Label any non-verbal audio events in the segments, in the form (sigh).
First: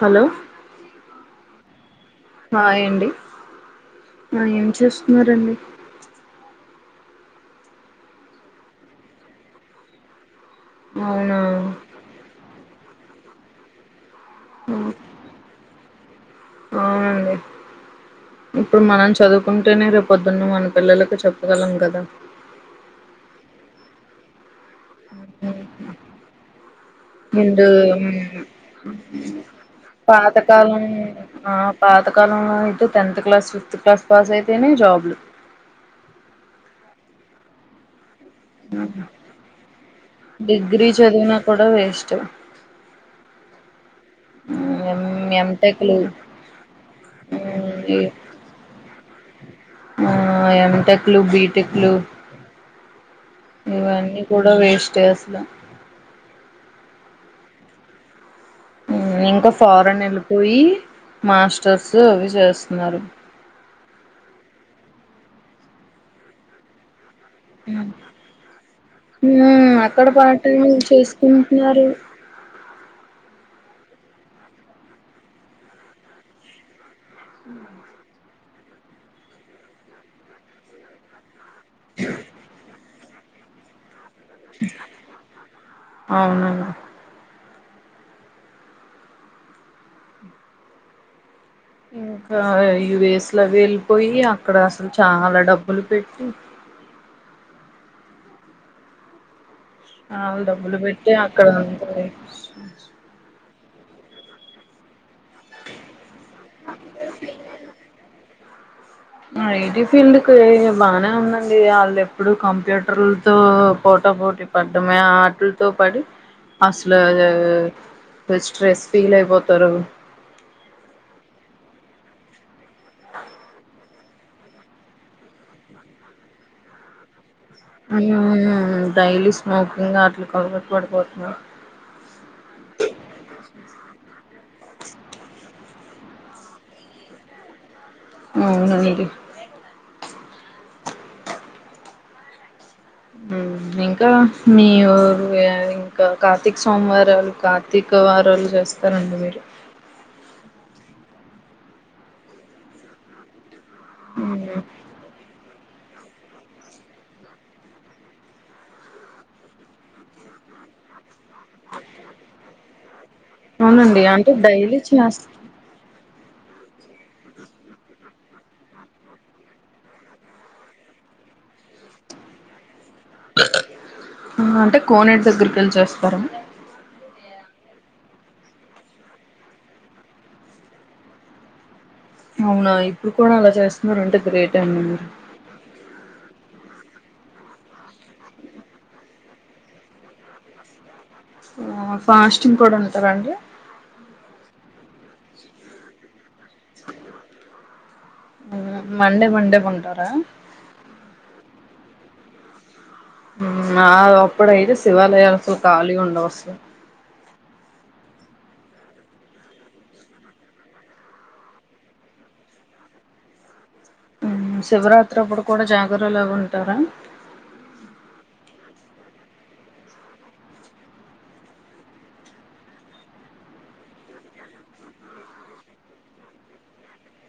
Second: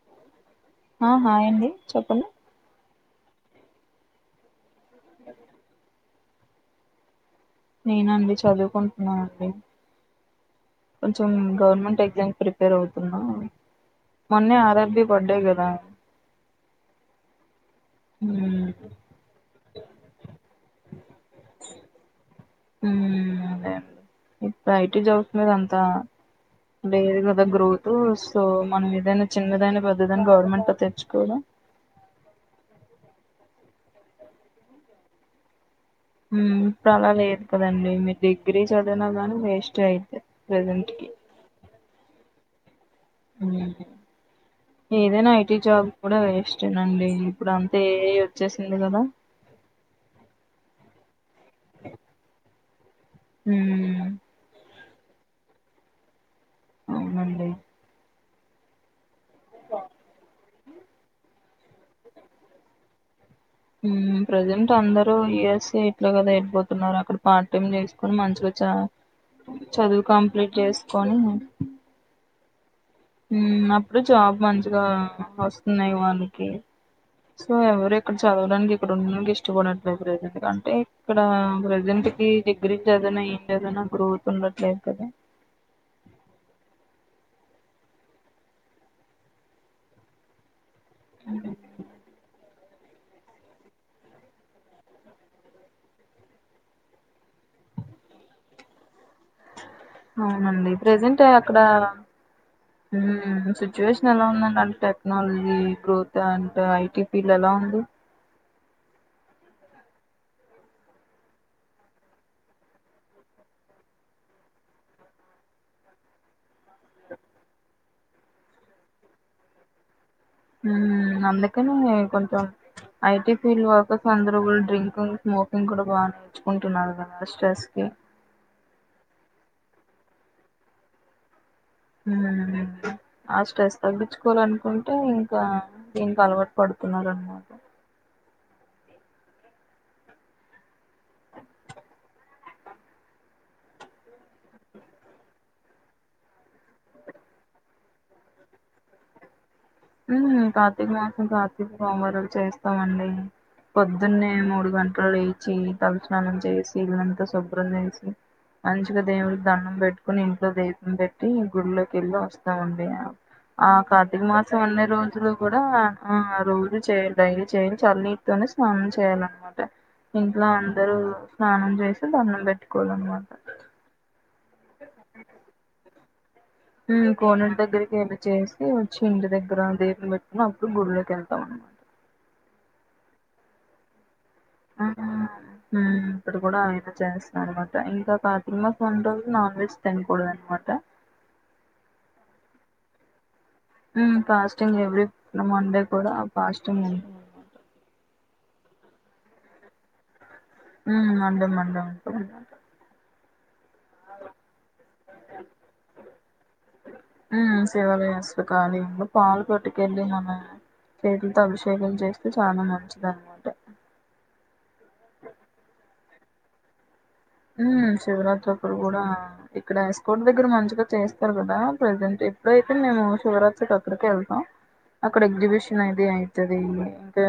Hello ఆహా ఏంటి చెప్పండి హాయ్ అండి హాయ్ చేస్తున్నారండి నేనండి చదువుకుంటున్నానండి కొంచెం అవునా గవర్నమెంట్ ఎగ్జామ్ ప్రిప ప్రిపేర్ అవుతున్నా మొన్నే ఆ, అరబ్బీ పడ్డాయి కదా అవునండి మ్మ్ ఇప్పుడు మనం చదువుకుంటేనే రేపుపొద్దున్న మన పిల్లలకు చెప్పగలం కదా ఉ అదేండి ఇప్పుడు ఐటి జాబ్స్ మీద అంతా లేదు కదా నిడు గ్రోత్ సో మనం ఏదైనా చిన్నదైనా పెద్దదైనా గవర్నమెంట్ లో పాతకాలం తెచ్చుకోవడం ఆ పాతకాలంలో అయితే tenth class tenth class pass అయితేనే జాబ్లు హు ఇప్పుడు అలా లేదు కదండి మీరు డిగ్రీ చదివినా కాని వేస్ట్ అయితే డిగ్రీ ప్రెజెంట్ కి చదివినా కూడా వేస్ట్ హు ఎం ఏదైనా ఐటీ జాబ్ ఎంటెక్లు కూడా వేస్టే నండి ఇప్పుడు మ్, అంతా ఏఐ వచ్చేసింది కదా హు ఎంటెక్ లు బి టెక్ లు ఉమ్ ఇవన్నీ కూడా వేస్ స్టే అసల అవునండి హు ఇం క ఫారెన్ ఎళిపోయి మాస్టర్స్ అవి చేస్తున్నారు హుమ్ ప్రజెంట్ అందరు యుఎస్స్ ఎట్లా కదా వెళ్ళిపోతున్నారు అక్కడ పార్ట్ టైమ్ చేసుకొని మంచిగా చ మ్మ్ చదువు అక్కడ కంప్లీట్ పార్టీలు చేసుకొని చేసుకుంటున్నారు హ్మ్ అప్పుడు జాబ్ మంచిగా వస్తున్నాయి వాళ్ళకి సో ఎవరెక్క (unintelligible) చదవడానికి ఇక్కడ ఉండడానికి ఇష్టపడట్లేదు ప్రెజెంట్ గా అంటే ఇక్కడ (unintelligible) ప్రెజెంట్ కి డిగ్రీ ఎదన్నా ఇండియా లోన గ్రోత్ ఉండట్లేదు కదా అవునన్ (unintelligible) ఇంకా యు ఎస్ లవి వెళ్ళిపోయి అక్కడ అసలు చాలా డబ్బులు పెట్టి ఆల్ అవునండి డబ్బులు పెట్టి ప్రజెంట్ అక్కడ ఉండే (inaudible) సిచువేషన్ ఎలా ఉందని అంటే technology growth and IT field ఎలా ఉంది ఐటీ ఫీల్డ్ కే బానే ఉందండి వాళ్ళు ఎప్పుడు కంప్యూటర్లతో పోటా పోటీ పడ్డమే ఆటిల్తో పడి అసలు (unintelligible) (unintelligible) స్ట్రెస్ ఫీల్ అయిపోతారు, హ్మ్ అందుకనే కొంచం ఐటి ఫీల్డ్ వర్క్ ర అందరు బాగా డ్రింకింగ్ స్మోకింగ్ కూడా బా నేర్చుకుంటున్నారు కదా స్ట్రెస్ కి (unintelligible) డైలీ స్మోకింగ్ ఆట్లకి అలవాటు పడిపోతున్నారు. మ్మ్ ఆ స్ట్రెస్ తగ్గించుకోవాలనుకుంటే ఇంకా దీనికి అలవాటు పడుతున్నారు అనమాట అవునండి హ్మ్ ఇంకా మీ ఊరు అ ఇంకా కార్తీక సోమవారాలు కార్తీక వారాలు చేస్తారండి మీరు హ్మ్ కార్తీక మాసం కార్తీక సోమవారాలు చేస్తామండి. పొద్దున్నే మ్మ్. మూడు గంటలు లేచి తలస్నానం చేసి ఇల్లంతా శుభ్రం చేసి మంచిగా దేవుడికి దండం పెట్టుకుని ఇంట్లో దీపం పెట్ ట్టి గుళ్లోకెళ్ళి వస్తామండి. ఏమో ఆ అవునండి కార్తిక అంటే మాసం కొంచెం డైలీ అన్ని చేస్త రోజులు కూడా ఆ రోజు చేయాలి డైలీ చేయాలి చన్నీటితోనే స్నానం చేయాలన్నమాట ఇంట్లో అందరూ స్నానం చేసి దండం పెట్టి కోవాలన్నమాట అంటే కోనేటి దగ్గరికి వెళ్ళిచేస్తార, హ్మ్ కోనేటి దగ్గరకి వెళ్లి చేసి వచ్చి ఇంటి దగ్గర దీపం పెట్టుకొని అప్పుడు గుళ్లోకి వెళ్తాం అం అవునా ఇప్పుడు కూడా అలా చేస్తున్నార అంటే గ్రేట్ అండి మీరు చేస్త అనమాట ఇంకా కాకి మాస్ ఉంటుంది నాన్ వెజ్ తినకూడదు అనమాట ఫాస్టింగ్ కూడా ఉంటారా అండి ఉ ఫాస్టింగ్ ఎ లే మండే కూడా ఫాస్టింగ్ మండే మండే పంటార ఉ మండే మండే ఉంటా అన్నమాట ఆ అప్పుడయితే శివాలయాల అసలు ఖాళీగా ఉండవుసలు మ్మ్ శివాలయస్తుకాళీ పాలు పట్టుకెళ్ళి మన చేతులతో అభిషేకం చేస్తే చాన మంచిది అన్నమాట మ్మ్ శివరాత్రి అప్పుడు కూడ జాగరలు ఉంటారా హ్మ్ శివరాత్రి అప్పుడు కూడా ఇక్కడ ఎస్కార్ట్ దగ్గర మంచిగా చేస్తరు కదా ప్రజెంట్ ఎప్పుడైతే మేము శివరాత్రికి అక్కడికి వెళ్తాం అక్కడ ఎగ్జబిషన్ అది అయితది ఇంకా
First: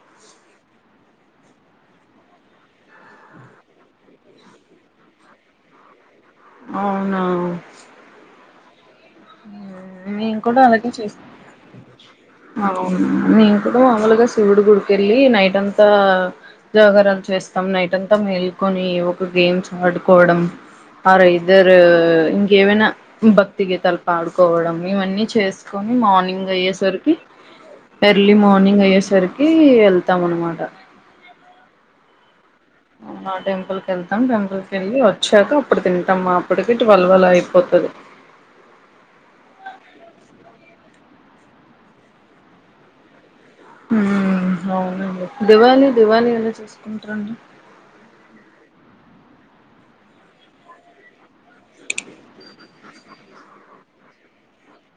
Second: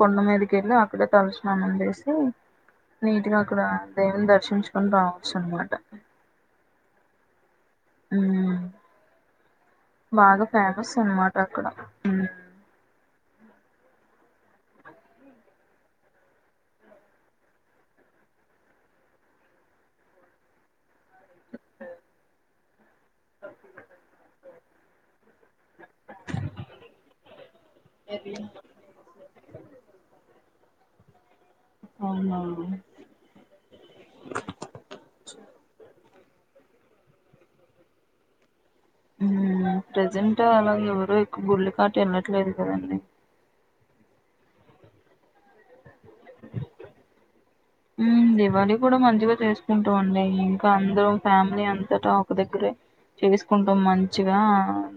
కొండ మీదికి వెళ్ళి అక్కడే తల స్నానం చేసి నీట్ గా అక్కడ దేవున్ని దర్శించుకుని రావచ్చు అనమాట అవునా మ్మ్ బాగ మేము కూడా అలాగే ఫేమస్ అన్నమాట అక్కడ మ్మ్ నేం కూడా మాముూలుగా శివుడు గుడికెళ్ళీ నైట్ అంతా జాగారం చేస్తాం నైట్ అంతా మేల్కొని ఒక గేమ్స్ ఆడుకోవడం ఆర ఇద్దరు ఇంకేవైనా భక్తి గీత పాడుకోవడం ఇవన్నీ చేసుకొని మార్నింగ్ అయ్యేసరికి ఎర్లీ మార్నింగ్ అయ్యేసరికి వెళ్తాం అన్నమాట అవునా ఇంకా టెంపుల్ కి వెళ్తాం టెంపుల్ కి వెళ్ళి వచ్చాక అప్పుడు తిం టం అప్పటికే టువెల్ అలా అయిపోతది హ్మూ ప్రెజెంట్ అలాగ ఎవరు ఎక్కువ గుళ్లకటు వెళ్ళట్లేదు కదండీ హ్మూ అవునండి దివాళి దివాళి ఎలా చేసుకుంటరండి మ్మ్ దివాళి కూడ మంచిగ చేసుకుంటం అండి ఇంకా అందరం ఫ్యామిలీ అంతటా ఒక దగ్గరే చేసుకుంటం మంచిగా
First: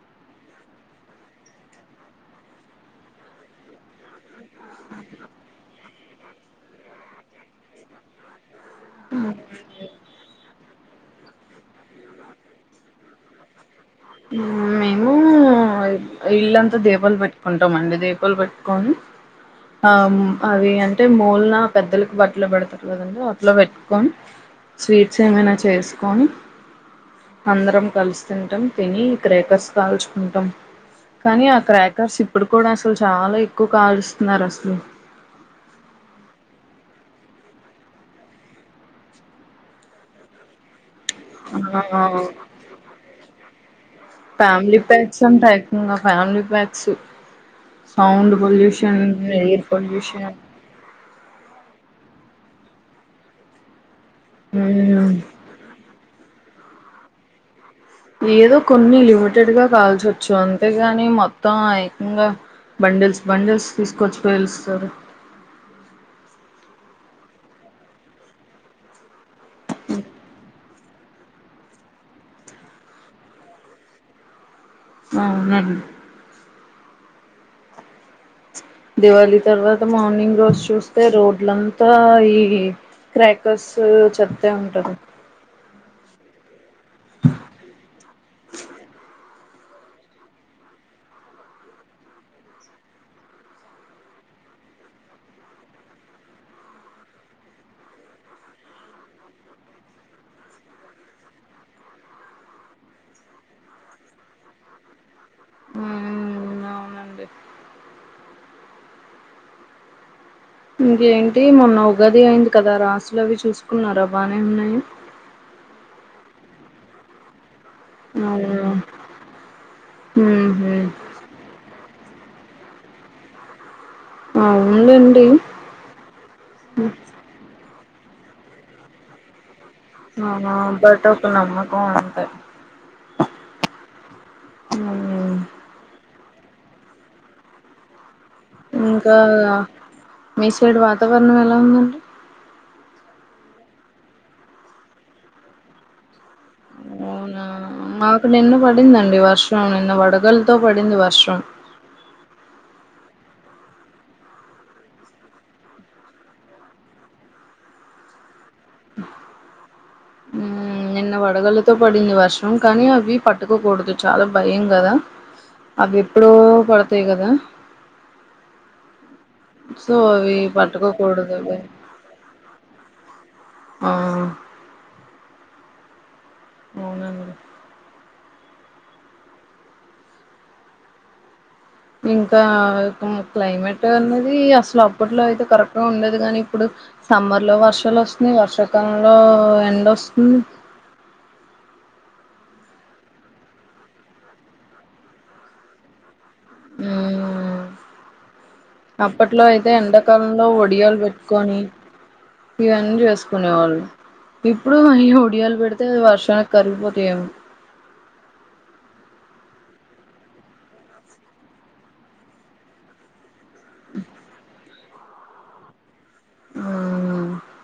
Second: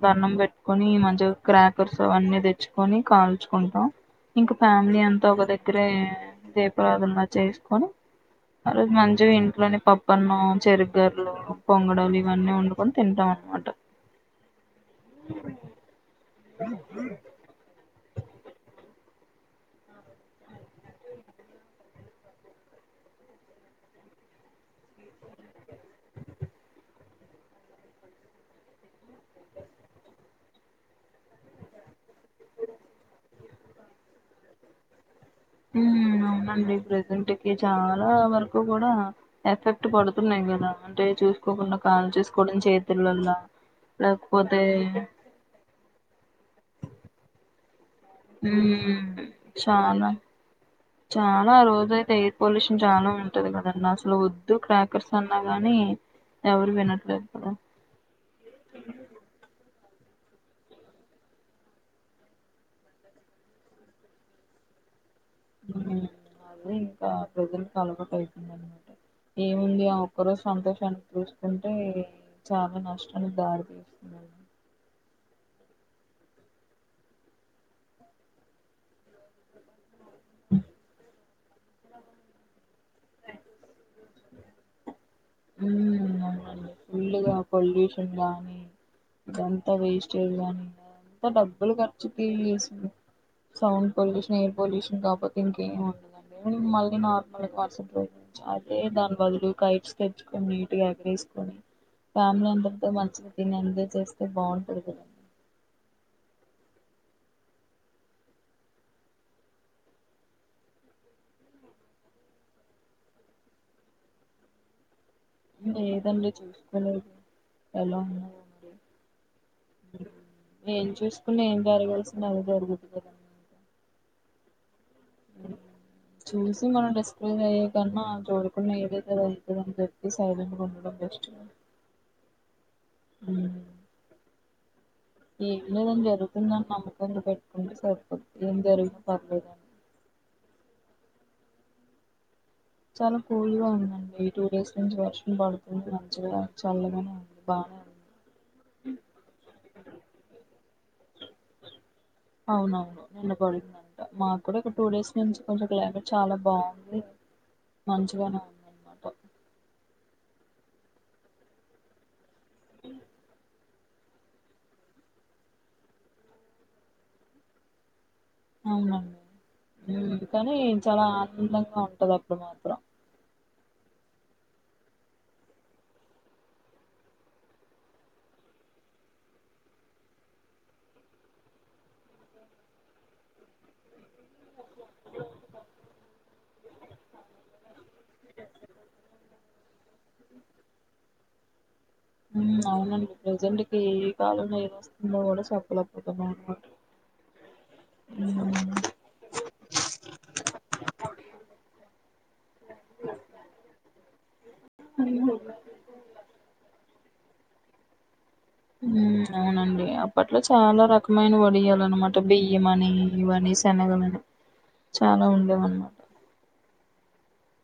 దన్నం పెట్ట్కొని మంచిగా క్రాకర్స్ అన్నీ తెచ్చుకొని కాల్చుకుంటం ఇంక ఫ్యామిలీ అంతా ఒక దగ్గరే దీపరాధనలా చేసు కొని అ రోజు మంచిగ ఇంట్లోనే పప్పన్నం చెరు గరెలు, పొంగడాలు ఇవన్నీ వండుకొని తింటాం అన్నమాట. మ్మ్ మేమూ. ఇల్లంతా దీపాలు పెట్టుకుంటామండి దీపాలు పెట్టుకొని. ఆహ్ అవీ అంటే మూలన పెద్దలకు బట్టలు పెడతారు కదండి. అట్ల పెట్టుకొని స్వీట్స్ ఏమైనా చేసుకొని అందరం కలిసి తింటం. తిని క్రాకర్స్ కాల్చుకుంటం కానీ ఆ క్రాకర్స్ ఇప్. ఇప్పుడు కూడ అసలు చాల ఎక్కువ కాలుస్తున్నారు అసలు. తి ఇంటికి చాల వరకు కూడ ఎఫెక్ట్ పడుతున్నాయి కదా. అంటే చూసుకోకుండ ఆ కాల్చేసుకోవడం చేతులల్లా. ఫ్యామిలీ ప్యాక్స్ అని టైప్ ఆహ్ ఫ్యామిలీ ప్యాక్. క్స్ సౌండ్ ఉమ్ పొల్యూషన్, ఎయిర్ చాలా పొల్యూషన్. చాలా రోజయితే ఎయిర్ పొల్యూషన్ చాలా ఉంటది కదా అన్నా, అసలు వద్దు క్రాకర్స్ మ్మ్ అన్నా గానీ. ఎవరు వినటల్లేదు ఇప్పుడు, ఏదో కొన్ని లిమిటెడ్ గా కాల్చు తెచ్చు అంతేగాని మొత్తం ఏకంగా బండిల్స్ బండిల్స్ తీసుకొచ్చి పెలుస్తరు. హ్మ్ అదే ఇంకా ప్రజలకు అలవాటు అయిపోయింది అన్నమాట. ఏముంది ఆ ఒక్క రోజు సంతోషానికి. చూసుకుంటే చాలా నష్టానికి దారి తీస్తున్నది. ఆహ్ అవునండి. ప్చ్ దీవాలీ తర్వాత. మార్నింగ్ రోజు చూస్తే రోడ్. అంతా ఈ క్రాకర్స్ చెత్తె ఉంటది. హ్మ్ అవునండి ఫుల్గా పొల్యూషన్ గానీ. ఇదంతా వేస్టేజ్ కానీ అంత డబ్బులు ఖర్చుచేయెసి సౌండ్ పొల్యూషన్, ఎయిర్ పొల్యూషన్ కాకపోతే ఇంకేమి ఉండదండి. మళ్ళీ నార్మల్గా మర్సటిరోజు అదే దాని బదులు కైట్స్. తెచ్చుకొని నీట్గా ఎగరేసుకొని ఫ్యామిలీ అందర్తో మంచిగా తిని ఎంజాయ్ చేస్తే బాగుంటది కదండి. హ్మ్ అవునండి. ఇంకేంటి మొన్న ఉగాది అయింది కదా. రాసులు అవి చూసుకున్నారా బానే ఉన్నాయి. లేదండి చూసుకోలేదు. అవునా మ్మ్ ఏం హ్మ్ చూసుకున్నా ఏం జరగాల్సింది. అవే జరుగుతున్నాయి కదండీ. అవును. చూసి మనం రెస్పాండ్ అయ్యో. కన్నా చుడకున్నా ఏదైతే కూడా ఉం. అవునా సైలెంట్ గా ఉండడం బట్ ఒక బెస్ట్ నమ్మకం అంతే ఉ ఏం లేదని జరుగుతుందని నమ్మకంగా పెట్టుకుంటే సరిపోద్ ఇంకా మీ సైడ్ వా వాతావరణం ఎలా ఉందండి చాలా కూల్గా ఉందండి టూ డేస్ నుంచి వర్షం పడుతుంది మంచిగా చల్లగానే ఉంది అవునా బానే ఉంది మాకు నిన్న పడిందండి వర్షం నిన్న వడగల్లతో పడింది వర్షం అవునవును నిన్న బడిందంట మాకు కూడా ఒక టూ డేస్ నుంచి కొంచం క్లైమేట్ చాలా బాగుంది మంచిగానే ఉం నిన్న వడగల్లతో పడింది వర్షం కానీ అవి పట్టుకోకూడదు చాలా భయం కదా అవి ఎప్పుడో పడతాయి కదా అవునా సో మ్ అవి కాని చాలా పట్టుకోకూడదు అవి ఆనందంగా ఉంటది అప్పుడు మాత్రం ఆ అవునండి ఇంకా ఆ కుం క్లైమేట్ అన్నది అస్ అప్పట్లో అయితే కరెక్ట్ గా ఉండేది కానీ ఇప్పుడు సమ్మర్లో వర్షాలు వస్తున్నాయి వర్షాకాలంలో ఎండ వస్తుంది మ్ అవునండి ప్రజెంట్ కి ఏ కాలంలో ఏది వస్తుందో కూడా చెప్పలేక పో మ్ అప్పట్లో అయితే ఎండాకాలంలో ఒడియాలు పెట్ కొని ఇవన్నీ చేసుకునే వాళ్ళు ఇప్పుడు అయ్యో ఒడియాలు పెడితే వర్షానికి కరిగిపోతాయి ఏమో మ్ అవునండి అప్పట్లో చాలా రకమైన వడియాల అన్నమాట బియ్యం అని ఇవనేసి శెనగలు అని చాలా ఉండేవి అన్నమాట మ్మ్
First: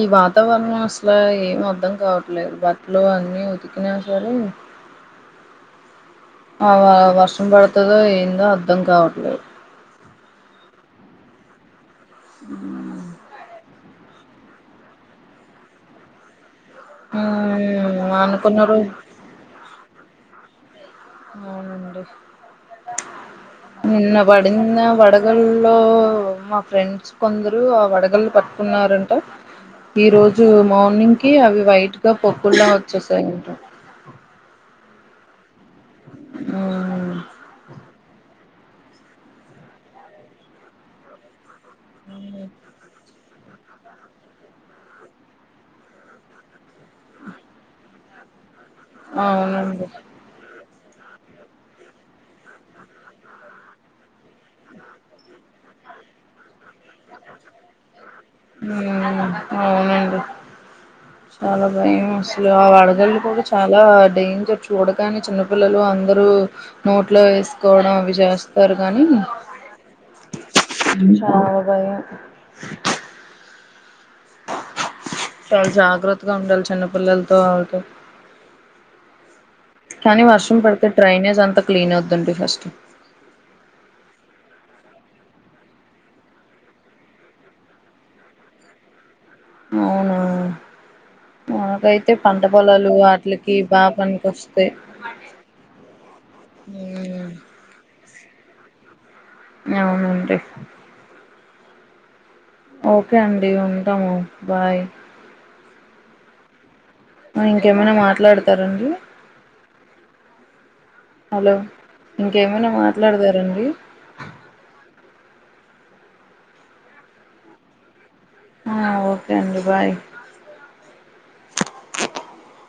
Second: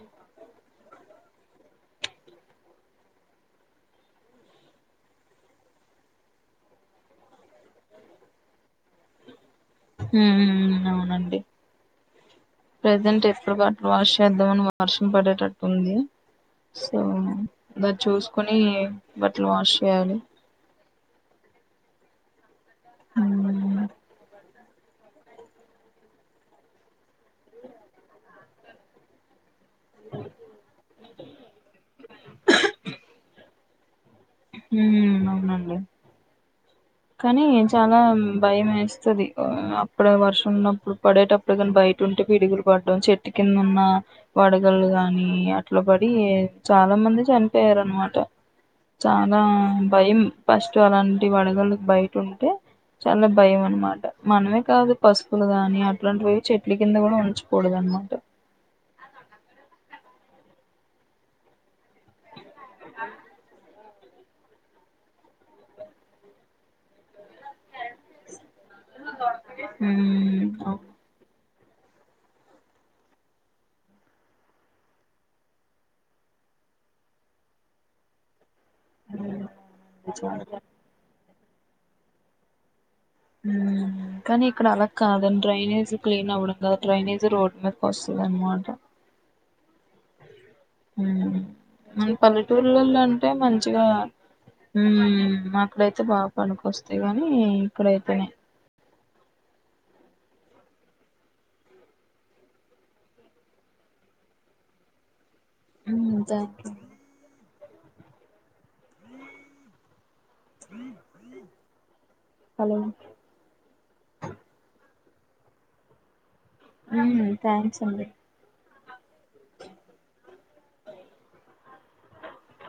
ఈ వాతావరణం అసల ఏం అర్ధం కావట్లేదు బట్టలు అన్ని ఉతికినా సరే ఆ వా వర్షం పడుతదో ఏందో అర్ధం కావట్లేదు మ్ అవునండి ప్రెజెంట్ ఎప్పుడు కా వాష్ చేద్దామని వర్షం పడేటట్టుంది సో బట్ మ్మ్ చూసుకుని అనుకున్న రోజు బట్టలు వాష్ చేయాలి అవునండి హ్మ్. నిన్న పడింది నిన్న వడగల్లో మా ఫ్రెండ్స్ కొందరు ఆ వడగల్లు పట్టుకున్నారంట ఈ రోజు మార్నింగ్ కి అవి వైట్ గా పొక్కుల్లా వచ్చేసాయి అంట ఉమ్ అవునండి ఆ కానీ చాలా భయం వేస్తది అప్పుడే వర్షం ఉన్నప్పుడు పడేటప్పు డు కానీ బయట ఉంటే పిడుగులు పడ్డం చెట్ ట్ కింద ఉన్న వడగళ్ళు గాని అట్లా పడి చాలా మంది చనిపోయారు అనమాట చాలా అవునండి భయం పష్ టు అలాంటి వడగళ్లు బయట ఉంటే చాలా భయం అనమాట మనమే కాదు పసుపులు గాని అట్లాంటివి ఏవి చెట్ల కింద కూడా ఉంచకూడదు అనమాట మ్ అవునండి చాలా భయం అసలు ఆ వడగళ్లు కూడా చాలా డేంజర్ చూడగాని చిన్నపిల్లలు అందరూ నోట్లో వేస్ కోడం అవి చేస్తారు కానీ ఉమ్ అవును భయమే చాల జాగ్రత్తగా ఉండాలి చిన్నపిల్లలతో ఆల్తో ఉ కానీ వర్షం పడితే ట్రైనే క్లీన్ వద్దండి ఫస్ట్ కానీ ఇక్కడ అలా కాదండి డ్రైనేజ్ క్లీన్ అవ్వడం కాదుా డ్రైనేజ్ రోడ్డు మీద వస్తుంది అనమాట అవునా హ్మ్ మన మనకైతే పంట పొలాలు పల్లెటూరులలో అంటే వాటిలకి మంచిగా బాగా పనికొస్తాయి అక్కడైతే బాగా పడుకుొస్తాయి గాని మ్మ్. ఇక్కడైతే అని అవునండి ఓకే అండి ఉంటాము బాయ్ హ్మ్ థాంక్ యూ ఇంకేమైనా మాట్లాడతారండి హలో ఇంకేమైనా హలో మాట్లాడతారండి హమ్ థ్యాంక్ అండి ఆ ఓకే అండి బాయ్ (inaudible)